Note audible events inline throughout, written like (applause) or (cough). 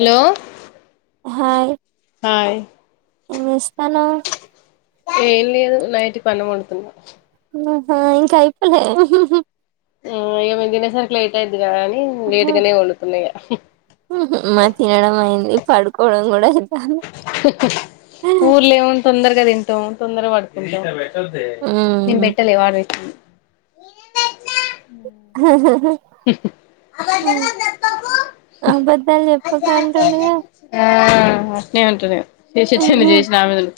Hello hi hi ఏం చేస్తాన్నావ్ ఏం లేదు నైట్ కి అన్నమొండుతన్న ఆహా ఇంకా అయిపోలే హు హ్మ్హు ఆ ఇగ తినే సరికి లేట్ అయిద్ది అందుకని లేటుగానే వండుతున్నాయిగా (inaudible) మాది తినడమైంది పడుకోవడం కూడా ఐతాంది. ఊర్లో ఏమో తొందరగా తింటాం తొందరగా పడుం (inaudible) పెట్టద్దె నేన్ ఉమ్ బెట్టలే వాడు. (inaudible) హమ్ అబద్ధాలు చెప్పకు అంటుండుగా ఆ అట్నే ఉంటుంది. చేస (unintelligible) చిన్న (unintelligible) చేసిన ఆ (unintelligible) మీదలు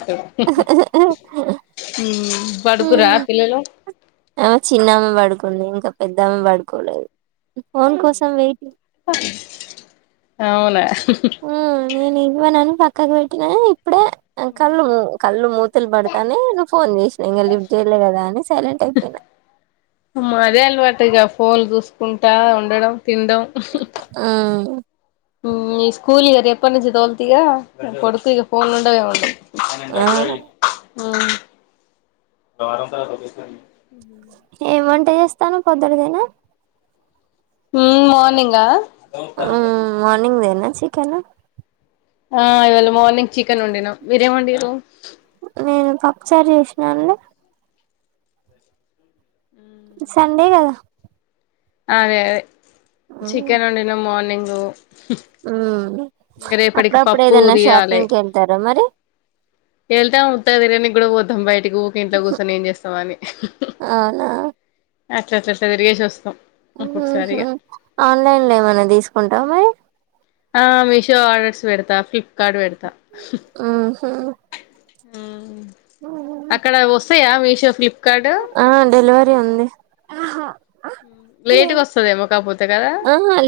(unintelligible) పడుకురా పిల్లలు. ఆమె చిన్నామె ఇంకా పెద్దమ్మ పడుకోలేదు. ఫోన్ కోసం వెయిట్. అవునా. ఉ నేను ఇవ్వనని పక్క. కనిపెట్టిననే (inaudible) ఇప్పుడే కళ్ళు మూ కళ్ళు మూతలు పడుతున్నాయ్ నువ్ ఫోన్ చేసినా ఇంక లిఫ్ట్ చేయలే కదా అని సైలెంట్ అయిపోయినా. అదే అలవాటు ఇక ఫోన్ చూసుకుంటా ఉండడం. తిండం. ఉమ్ ఈ స్కూల్ ఇక రేపటి నుంచి తోల్తగా కొడుకిగా ఫోన్ ఉండవు అనంట ఆ (unintelligible) హమ్ (unintelligible) ఏమంట. ట్ట చేస్తాను పొద్దురిదేనా. హమ్ మార్నింగా. హమ్ మార్నింగ్ దేనే. చికెనా ఆ ఇవాళ మార్నింగ్ చికెన్ వండినా మీరేం వండిరు. నేను పప్పుచారు చేసినానలే. సండే కదా. అదే అదే. చికెన్ వండిన మార్నింగ్. గు హమ్. ఇగా రేపటికి పప్పు దియాలీ కి వెళ్తారా మరి ఎళ్తా ముతాది రేప్. తిన్నికి కూడా పోతాం బయట. ఇగ ఊకే ఇంట్లో కూర్చొని ఏం చేస్తామని. అవునా అచ్చ అచ్చచ్చా తిరగేసి వస్తాం ఒక్కొక్కసారి ఇగ ఆన్లైన్ లో ఏమైన్నా తీసుకుంటారా మరి ఆ మీషో ఆర్డర్స్ పెడతా ఫ్లిప్ కార్డ్ పెడతా మ్మ్ హ్మ్ ఆ అక్కడ వస్తాయా మీ ఫ్లిప్ ఆ డెలివరీ ఉంది ఆహా లేటుగా వస్తదేమో కాకపోతే కదా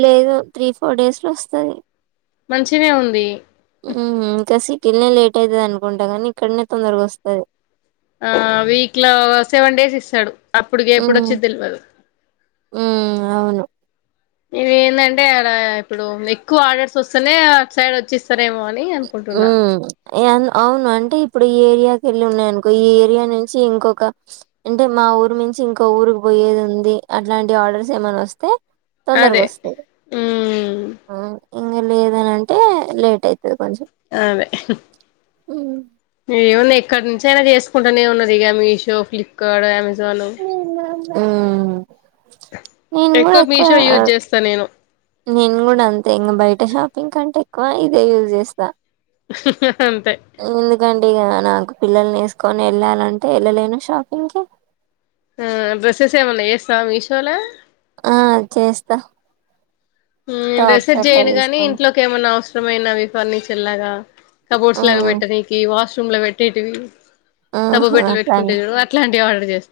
లేదు త్రీ ఫోర్ డేస్ లో వస్తంది మంచినే ఉంది ఉ కసి స్కి వెళ్నే లేట్ అవుతుంది అనుకుంటా కానీ ఇక్కడనే తొందరగా వస్తుంది ఆ వీక్ లో సెవెన్ డేస్ ఇస్తాడు అప్పుటికి మ్మ్ ఎప్పుడొచ్చి తెలియదు మ్మ్ అవును ఇది ఏంటంటే అడ ఇప్పుడు ఎక్కువ ఆర్డర్స్ వస్తేనే సైడ్ వచ్చిస్తారు సరేమో అని అనుకుంటున్నా హ్మ్. అవును అంటే ఇప్పుడు ఈ ఏరియాకి వెళ్ళి ఉన్నాయి అనుకో ఈ ఏరియా నుంచి ఇంకొక అంటే మా ఊరు నుంచి ఇంకో ఊరుకి పోయేది ఉంది అట్లాంటి ఆర్డర్స్ ఏమైన్నా వస్తే అదే తొందరగొస్తాయి. ఉ హ్మ్. ఇంగ లేదనింటే లేట్ అయితు కొంచ అదే ఉ ఏమన్నా ఎక్కడి నుంచి అయినా చేసుకుంటానే ఉన్నారు ఇక మీషో ఫ్లిప్కార్ట్ అమెాజా జాలో ఊ నేను గూడా ఎక్కువ మీషో యూజ్ చేస్తా నేను నేను కూడా అంతే ఇంకా బయట షాపింగ్ కంటే క్కువ ఇదే యూజ్ చేస్తా అంతే ఇగ నాకు పిల్లల్ని వేసుకొని వెళ్ళాలంటే వెళ్ళలేను షాపింగ్ కి డ్రెస్సెస్ ఏమన్నా ఏస్తా మీషోల ఆ చేస్తా ఊ నేను టాప్స్ రీసెర్చ్ అట్లా చేయను గాని తీసుకొని. ఇంట్లోకి ఏమన్నా అవసరమైనవి ఫర్నిచర్ తెల్లాగా కప్బోర్డ్ లగా హ్మ్. పెట్టనీకి వాష్ రూమ్ లో పెట్టేటివి సబ్బుబిట్టలు పెట్టుకుంటే చూడు అట్లాంటివి ఆర్డర్ చేస్తా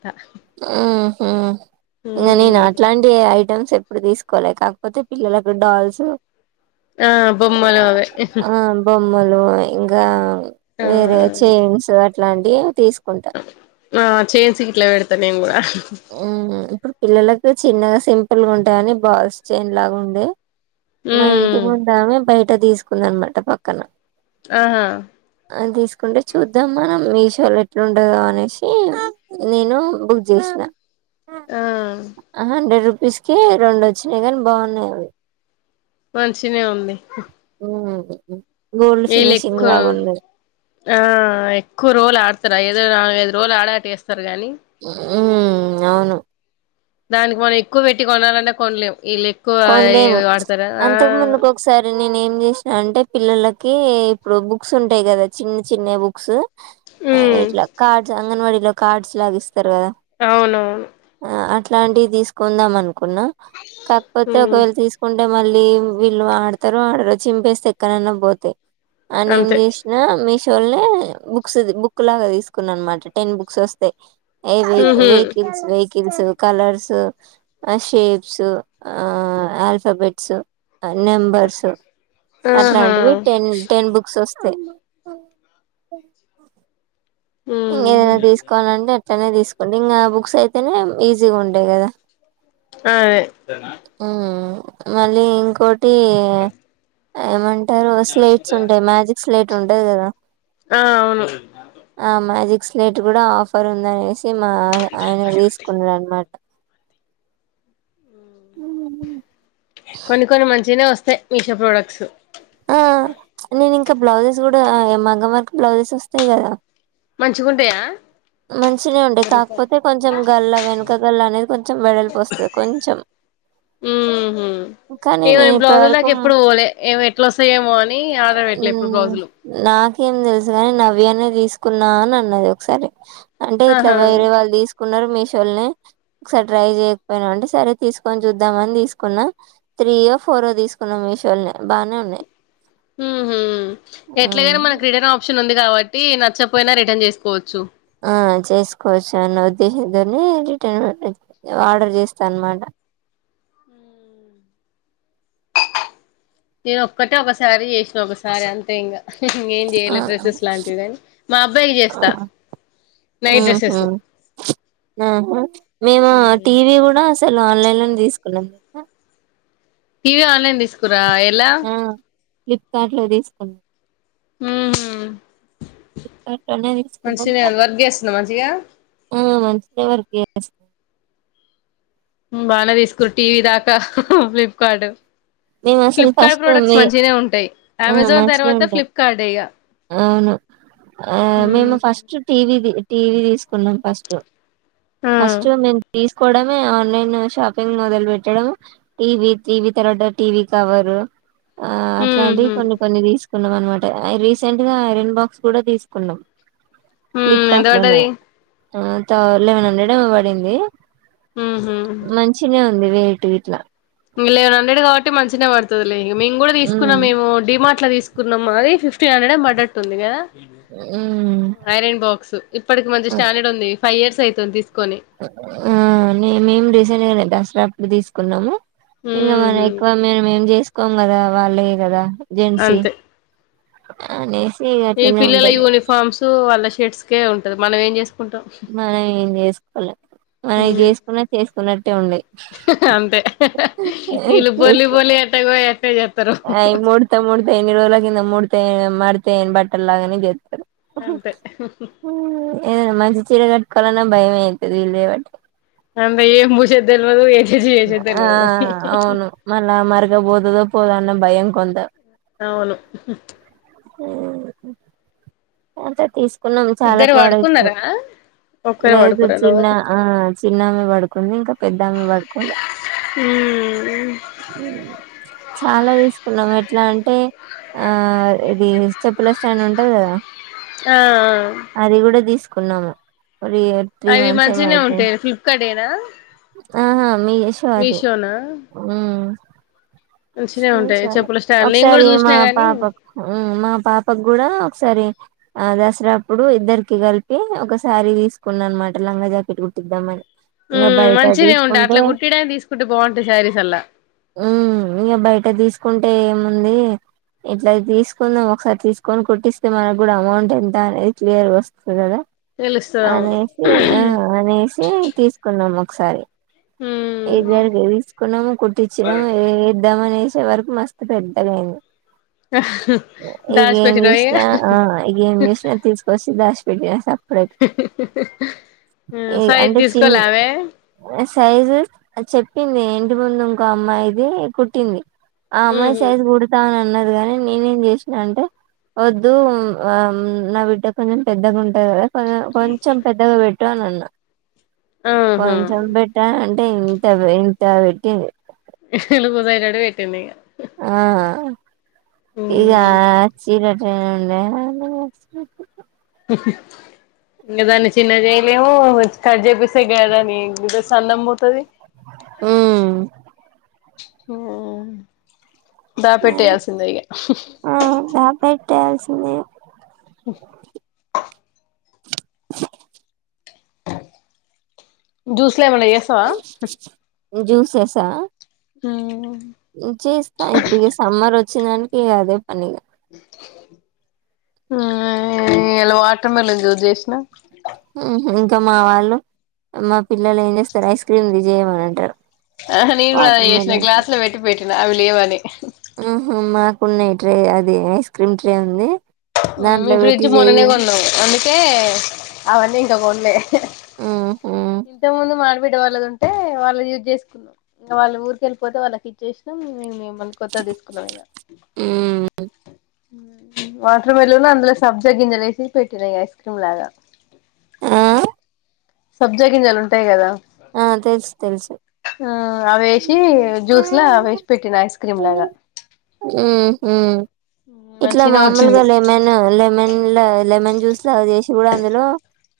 ఉ ఇంగా నేను అట్లాంటి ఏ ఐ మ్స్ ఎప్పుడు తీసుకోవాలి కాకపోతే పిల్లలకు డాల్స్ ఆ బొమ్మలో అవి మ్మలు ఇంగా అవి వేరే చైన్స్ ఏట్లాంటి తీసుకు ఆ చేన్స్ గిట్లా పెడుతే త నీ గుడ ఇప్పుడు పిల్లలకు చిన్నగా సిం పుల్ ఉంటాయి అని బాల్స్ చైన్ లాగా ఉండే మా ఇంటి ఉమ్ ముందామే బయట దీసుక్ ందనమాట పక్కన ఆహా అని తీసుకుంటే చూద్దాం మనం మీషోలో ఎట్లా ఉంటదో అనేసి నేను బుక్ చేసినా ఆ ఆహ్ హండ్రెడ్ తీసుక రెండు వచ్చినాయి కాని బాన్నాయి అవి మనిషినే ఉంది హుమ్ ఏల్ ఎక్కు ఆ ఎక్కువ రోజులు ఆ ఐదు నాలుగైదు రోజులు ఆడ తిస్ తిస్తారు గాని హుమ్ అవును దానికి మనం ఎక్కువ పెట్టి కొనాలన్న కొనలేము కొనలేము అంతకు ముందుకు ఒకసారి నేనేం ఏం చేసిన అంటే పిల్లలకి ఇప్పుడు బుక్స్ ఉంటాయి కదా చిన్న చిన్న బుక్స్ ఉమ్ ఇట్లా కార్డ్స్ ఆంగన్వాడి కార్డ్ లాగిస్త రు గదా అవునవును ఇట్లాంటివి తీసుకుందాం అనుకున్నా పోతే ఉమ్ ఒకవేళ తీసుకుంటే అంటే మళ్ళీ వీళ్ళు ఆడతారు ఆడరో చింపేస్తే ఎక్కడన్నా పోతే అని ఏం అంతే జేసినా మి బుక్స్ది బుక్ లాగా తీసుకున్నా అనమాట టెన్ బుక్స్ వస్తాయి ఏ వెకి ఉహు వేకిల్స్ వేకిల్స్ కలర్స్ ఆ షేప్స్ ఆ ఆల్ఫాబెట్సు నెంబర్స్ ఆహా అట్లాంటివి టెన్ టెన్ బుక్స్ ఒస్ అయి ఇంకేదైనా తీసుకోవాలంటే ఇట్లనే తీసుకోండి ఇంగా ఆ బుక్స్ అయితేనే ఈజీగా ఉంటయి గద ఆ మళ్ళీ ఇంకో టీ ఏమం టరు స్లేట్స్ ఉంటాయి మ్యాజిక్ స్లేట్ ఉంటది గదా ఆ అవును ఆ మ్యాజిక్స్ స్లేట్ గూడ ఆఫర్ ఉందనేశి మా అ ఆయన తీసుకున్నడనమాట కొన్ని కొన్ని మంచినే వస్తాయ్ మీషో ప్రొడక్ట్స్ ఆ నేను ఇంక బ్లౌజెస్ గుడా ఆ మగ్గం వర్క్ బ్లౌజెస్ వస్తయి గదా మంచిగుంటయా మంచినె ఉంటయి కాకపోతే కొంచెం గల్ల వెనక గల్ల అనేది కొంచెం వెడల్పుపోస్తుంది కొంచెం ఉహు కనీ ఏమో నేను ఇప్పటి బ్లౌజుల వరకు దాకా ఎప్పుడు పోలే ఏమో ఎట్లా వస్తాయేమో అని ఆర్డర్ ఊ పెట్టలే ఎప్పుడు బ్లౌజులు నా నాకేం తెలుసుగని నవ్యనే తీసుకున్నా అని అన్నది ఒకసారి అంటే ఇట్ల ఆహా వేరే వాళ్ళు తీసుకున్నరు మీ మీ షోల్నే ఒకసారి ట్రై చేయకపోయిన అంటే సరే తీసుకొని చూద్దామని తీసుకున్నా త్రీయో ఫోర్ తీసుకున్నా మీషోల్నే బాగానే ఉన్నాయి ఉహు ఎట్లగైనా మన ఉ రిటర్న్ ఆప్షన్ ఉంది కావట్టి నచ్చపోయిన రిటర్న్ చేసుకోవచ్చు ఆ చేసుకోవచ్చు అన్న ఉద్దేశంతోనీ రిటర్న్ పెట్టాచ్చు ఆర్డర్ చేస్తన్నమాట నేను ఒక్కటే ఒకసారి చేసిన ఒకసారి అంతే ఇంగ మా అబ్బాయికి చేస్తా నైట్ డ్రెస్సెస్ మేము ఆ ఉమ్ టీవీ గూడ అసలు ఆన్లైన్ ఫోన్ తీసుకున్నము తెలుసా టీవీ ఆన్లైన్ తీసుకు ఆ ఎలా ఫ్లిప్కర్డులో తీసుకున్న మ్మ్ వర్క్ చేస్తుందా మంచిగా ఆ మంచిది ఎవరికీ ఆస్ బానే తీసుకున్నారు టీవీ దాకా ఫ్లిప్కార్ట్ మేము అసలు ఫ్లిప్కార్ట్ ఫస్ట్ ప్రోడక్ట్స్ మీ మంచినే ఉంటాయి ఆ అమెజాన్ మంచినే తర్వాత ఉంటాం ఫ్లిప్కార్ట్ ఇక అవును ఆ మేము ఫస్ట్ టీవీది టీవీ తీసుకున్నాం ఫస్ట్ ఫస్ట్ మేము తీసుకోవడమే ఆన్లైన్ లో షాపింగ్ మొదలు పెట్టడమే టీవీ టీవీ తర్వాత టీవీ కవరు ఆ అట్లాంటివి కొన్ని కొన్ని తీసు తీసుకున్నాం అనమాట ఐరన్ బాక్స్ కూడా తీసుకున్నాం ఎంత ఫ్లిప్కార్ట్ లోనే పడ్డది లెవెన్ హండ్రెడ్ ఏమో పడింది మంచినే నువేటివి ఇట్లా లేవన్ హండ్రెడ్ కాబట్టి మంచినే పడు మేము కూడా ఉమ్ తీసుకున్నాము మేము డిమార్ట్ లో తీసు అదే ఫిఫ్టీన్ హండ్రెడ్ ఏమో పడ్డట్టు ఉంది కదా ఉమ్ ఐరన్ బాక్స్ ఇప్పటికి మంచి స్టాండర్డ్ ఉంది ఫైవ్ ఇయర్స్ తైతోన్ బిస్ (unintelligible) ఆ మేం మీము రీసెంట్ గానే దసరా కీ తీసుకున్నాము ఇంకా మనం ఎక్కువ మే ఏం చేస్ క్కం కదా వాళ్ళే కదా జెంట్స్ అంతే అనే ఈ పిల్లల యూనిఫామ్స్ వాళ్ళ షర్ట్స్కే ఉంటది మనం ఏం చేసుకుంటాం మనం ఏం చేసుకోవాలి మనం చేసుకున్న చేసుకున్నట్టే అంతే వీళ్ళు బొల్లి (unintelligible) బొల్లి ఎట్టగో ఎట్టే చేస్తారు అయి మూడతా మూడతా ఎన్ని రోజుల కింద మూడతా (unintelligible) ఏన్ బట్టలాగనే చేతారు అంతే ఏదనా మంచి చీర కట్టుకోవాల భయంమతేది (unintelligible) అందా ఏం భూష్ది తెల్వదు మ ఆ అవును మళ్ళా మరకా బోదాదో పోదన్న భయంం కొంత అవును ఆ అంత తీస్ కున్నాం చాలా ఇద్దరు ప్రోడక్ట్స్ పడుకున్నారా ఒక్కరే లేదు పడుకున్నారా చిన్న ఎవరు ఆ చిన్నమే పడుకుంది ఇంకా పెద్దమ పడుకోలా చాలా తీసుకున్నాం ఎట్లా అంటే ఆ ఇది చెప్పుల స్టైండ్ ఉంటది కదా ఆ ఆ కున్నాము అవి మంచినే ఉంటాయి ఫ్లిప్కార్ట్ ఏనా ఆహా మీ (unintelligible) మంచినే ఉంటాయి చాల చెప్పుల స్టాండ్ నేను ఒకసారి కూడా మా చూసినా గాని పాప ఉమ్ మా పాపకు కూడా సరే ఆ దసరాప్పుడు ఇద్దరికి కలిపి ఒక శారీ తీసుకున్న అనమాట లంగా జాకెట్ కుట్టిద్దాంమని ఉమ్ మంచినే ఉంటాయి అట్లా కుట్టటిడాని తీసుకుంటే బాగుంటాయి శారీస్ అల్లా ఇంకా బయట తీసుకుంటే ఏముంది ఇట్లా తీసుకుందం ఒకసారి తీసుకొని కొట్టిస్తే మనకు కూడా అమౌంట్ ఎంత అనేది క్లియర్గా వస్తది కదా తెలుస్తది అవును అనేసి ఆ అనేసి తీసుకున్నాం. ఒకసారి మ్మ్ ఏద్దరిగా తీసుకున్నాము కొట్టించినము అనేసే వరకు మస్తు పెద్దగాైంది దాచి ఇగేం పెట్టినవ యూసిన ఇగ ఆ ఇగేం యూసన తీసుకొస్తది (unintelligible) పెటెసా ఉ ఈ సైజు అంటే చిన్ తీసుకోలే ఆమె సైజు చెప్పింది ఇంటి ముందు ఇంకో అమ్మాయిది కుట్టింది ఆ అమ్మాయి మ్మ్ సైజ్ కుడతా అ ఉన్నది గాని నేనేం చేసిన అంటే వద్దు ఆ నా బిడ్డ కొంచెం పెద్దగుం టది కదా కొంచెం పెద్దగా పెట్టు అనన్న ఆహా కొంచెం పెట్టా నం అంటే ఇంత ఇంత పెట్టింది ఉహ్ లూస్ అయ్యేదట్టు పెట్టింది ఇకా ఆ ఇకా మ్మ్ చీర (unintelligible) ఇంకా దాన్ని చిన్న చేయలేము కట్ చేపిస్త గదని అందం పోతది ఉమ్ ఉమ్ దాపెట్టేయాల్సిందే ఇగ ఏం (unintelligible) (unintelligible) జ్యూసులు ఏమన్నా చేస్తావా జ్యూసెసా ఉమ్ చేస్తా ఇప్పుడు ఇక సమ్మర్ వచ్చ చిన్నోనికి ఇగ అదే పని ఇగ ఆ ఇయ్యాల వాటర్ మిలన్ జ్యూస్ చేసినా ఉహూ ఇంకా మా వాళ్ళు మా పిల్లలు ఏ చేస్తారు ఐస్క్రీమ్ చెయ్ మా అని అంటారు ఆహా నేను కూడా అది వాటర్ చేసిన మిలన్ గ్లాస్ లో పెట్టి పెట్టినా అవి లేవ్ అని పున్నై ట్రే అది ఐస్ క్రీమ్ ట్రే ఉంది ఉమ్ మేం దాంట్లో ఫ్రిడ్జ్ పెట్టి మొన్ననే చెయ్యి కొన్నాము అందు కే అవన్నీ ఇంకా కొన్లే ఉహు ఇంతకు ముందు మ బిడ్డ వాళ్ళది ఉంటే వాళ్ళది యూస్ చేసుకున్నాం ఇంగ వాళ్ళ ఊరిక వెళ్ళిపోతే వాళ్ళకి ఇచ్చేసినం మేము మళ్ళ కొత్తది తీసుకున్నాం ఇక ఉమ్ అలంవేలులి అందులో సబ్జా గింజలు వేసి చక్కెర వేసి చూడాలా ఆ సబ్జా గింజాలు ఉంటాయి కదా ఆ తెలుసు తెలుసు ఆ అవి వేసి జ్యూస్ లా వేసి పెట్టిన ఐస్ క్రీమ్ లాగా హమ్ ఇట్లా మంచిగనే మామూలుగా వచ్చింది లెమన్ లెమన్ల లెమన్ జ్యూస్ అట్లా చేసి కూడా అందులో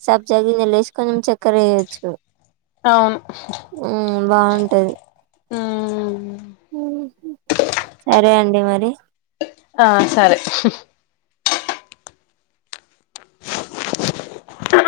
సబ్ జా గింజలు వేసి కొంచం చక్కెర వేయొచ్చు అవును ఉ బాగుంటది హమ్ సరే అండి మరి ఆ సరే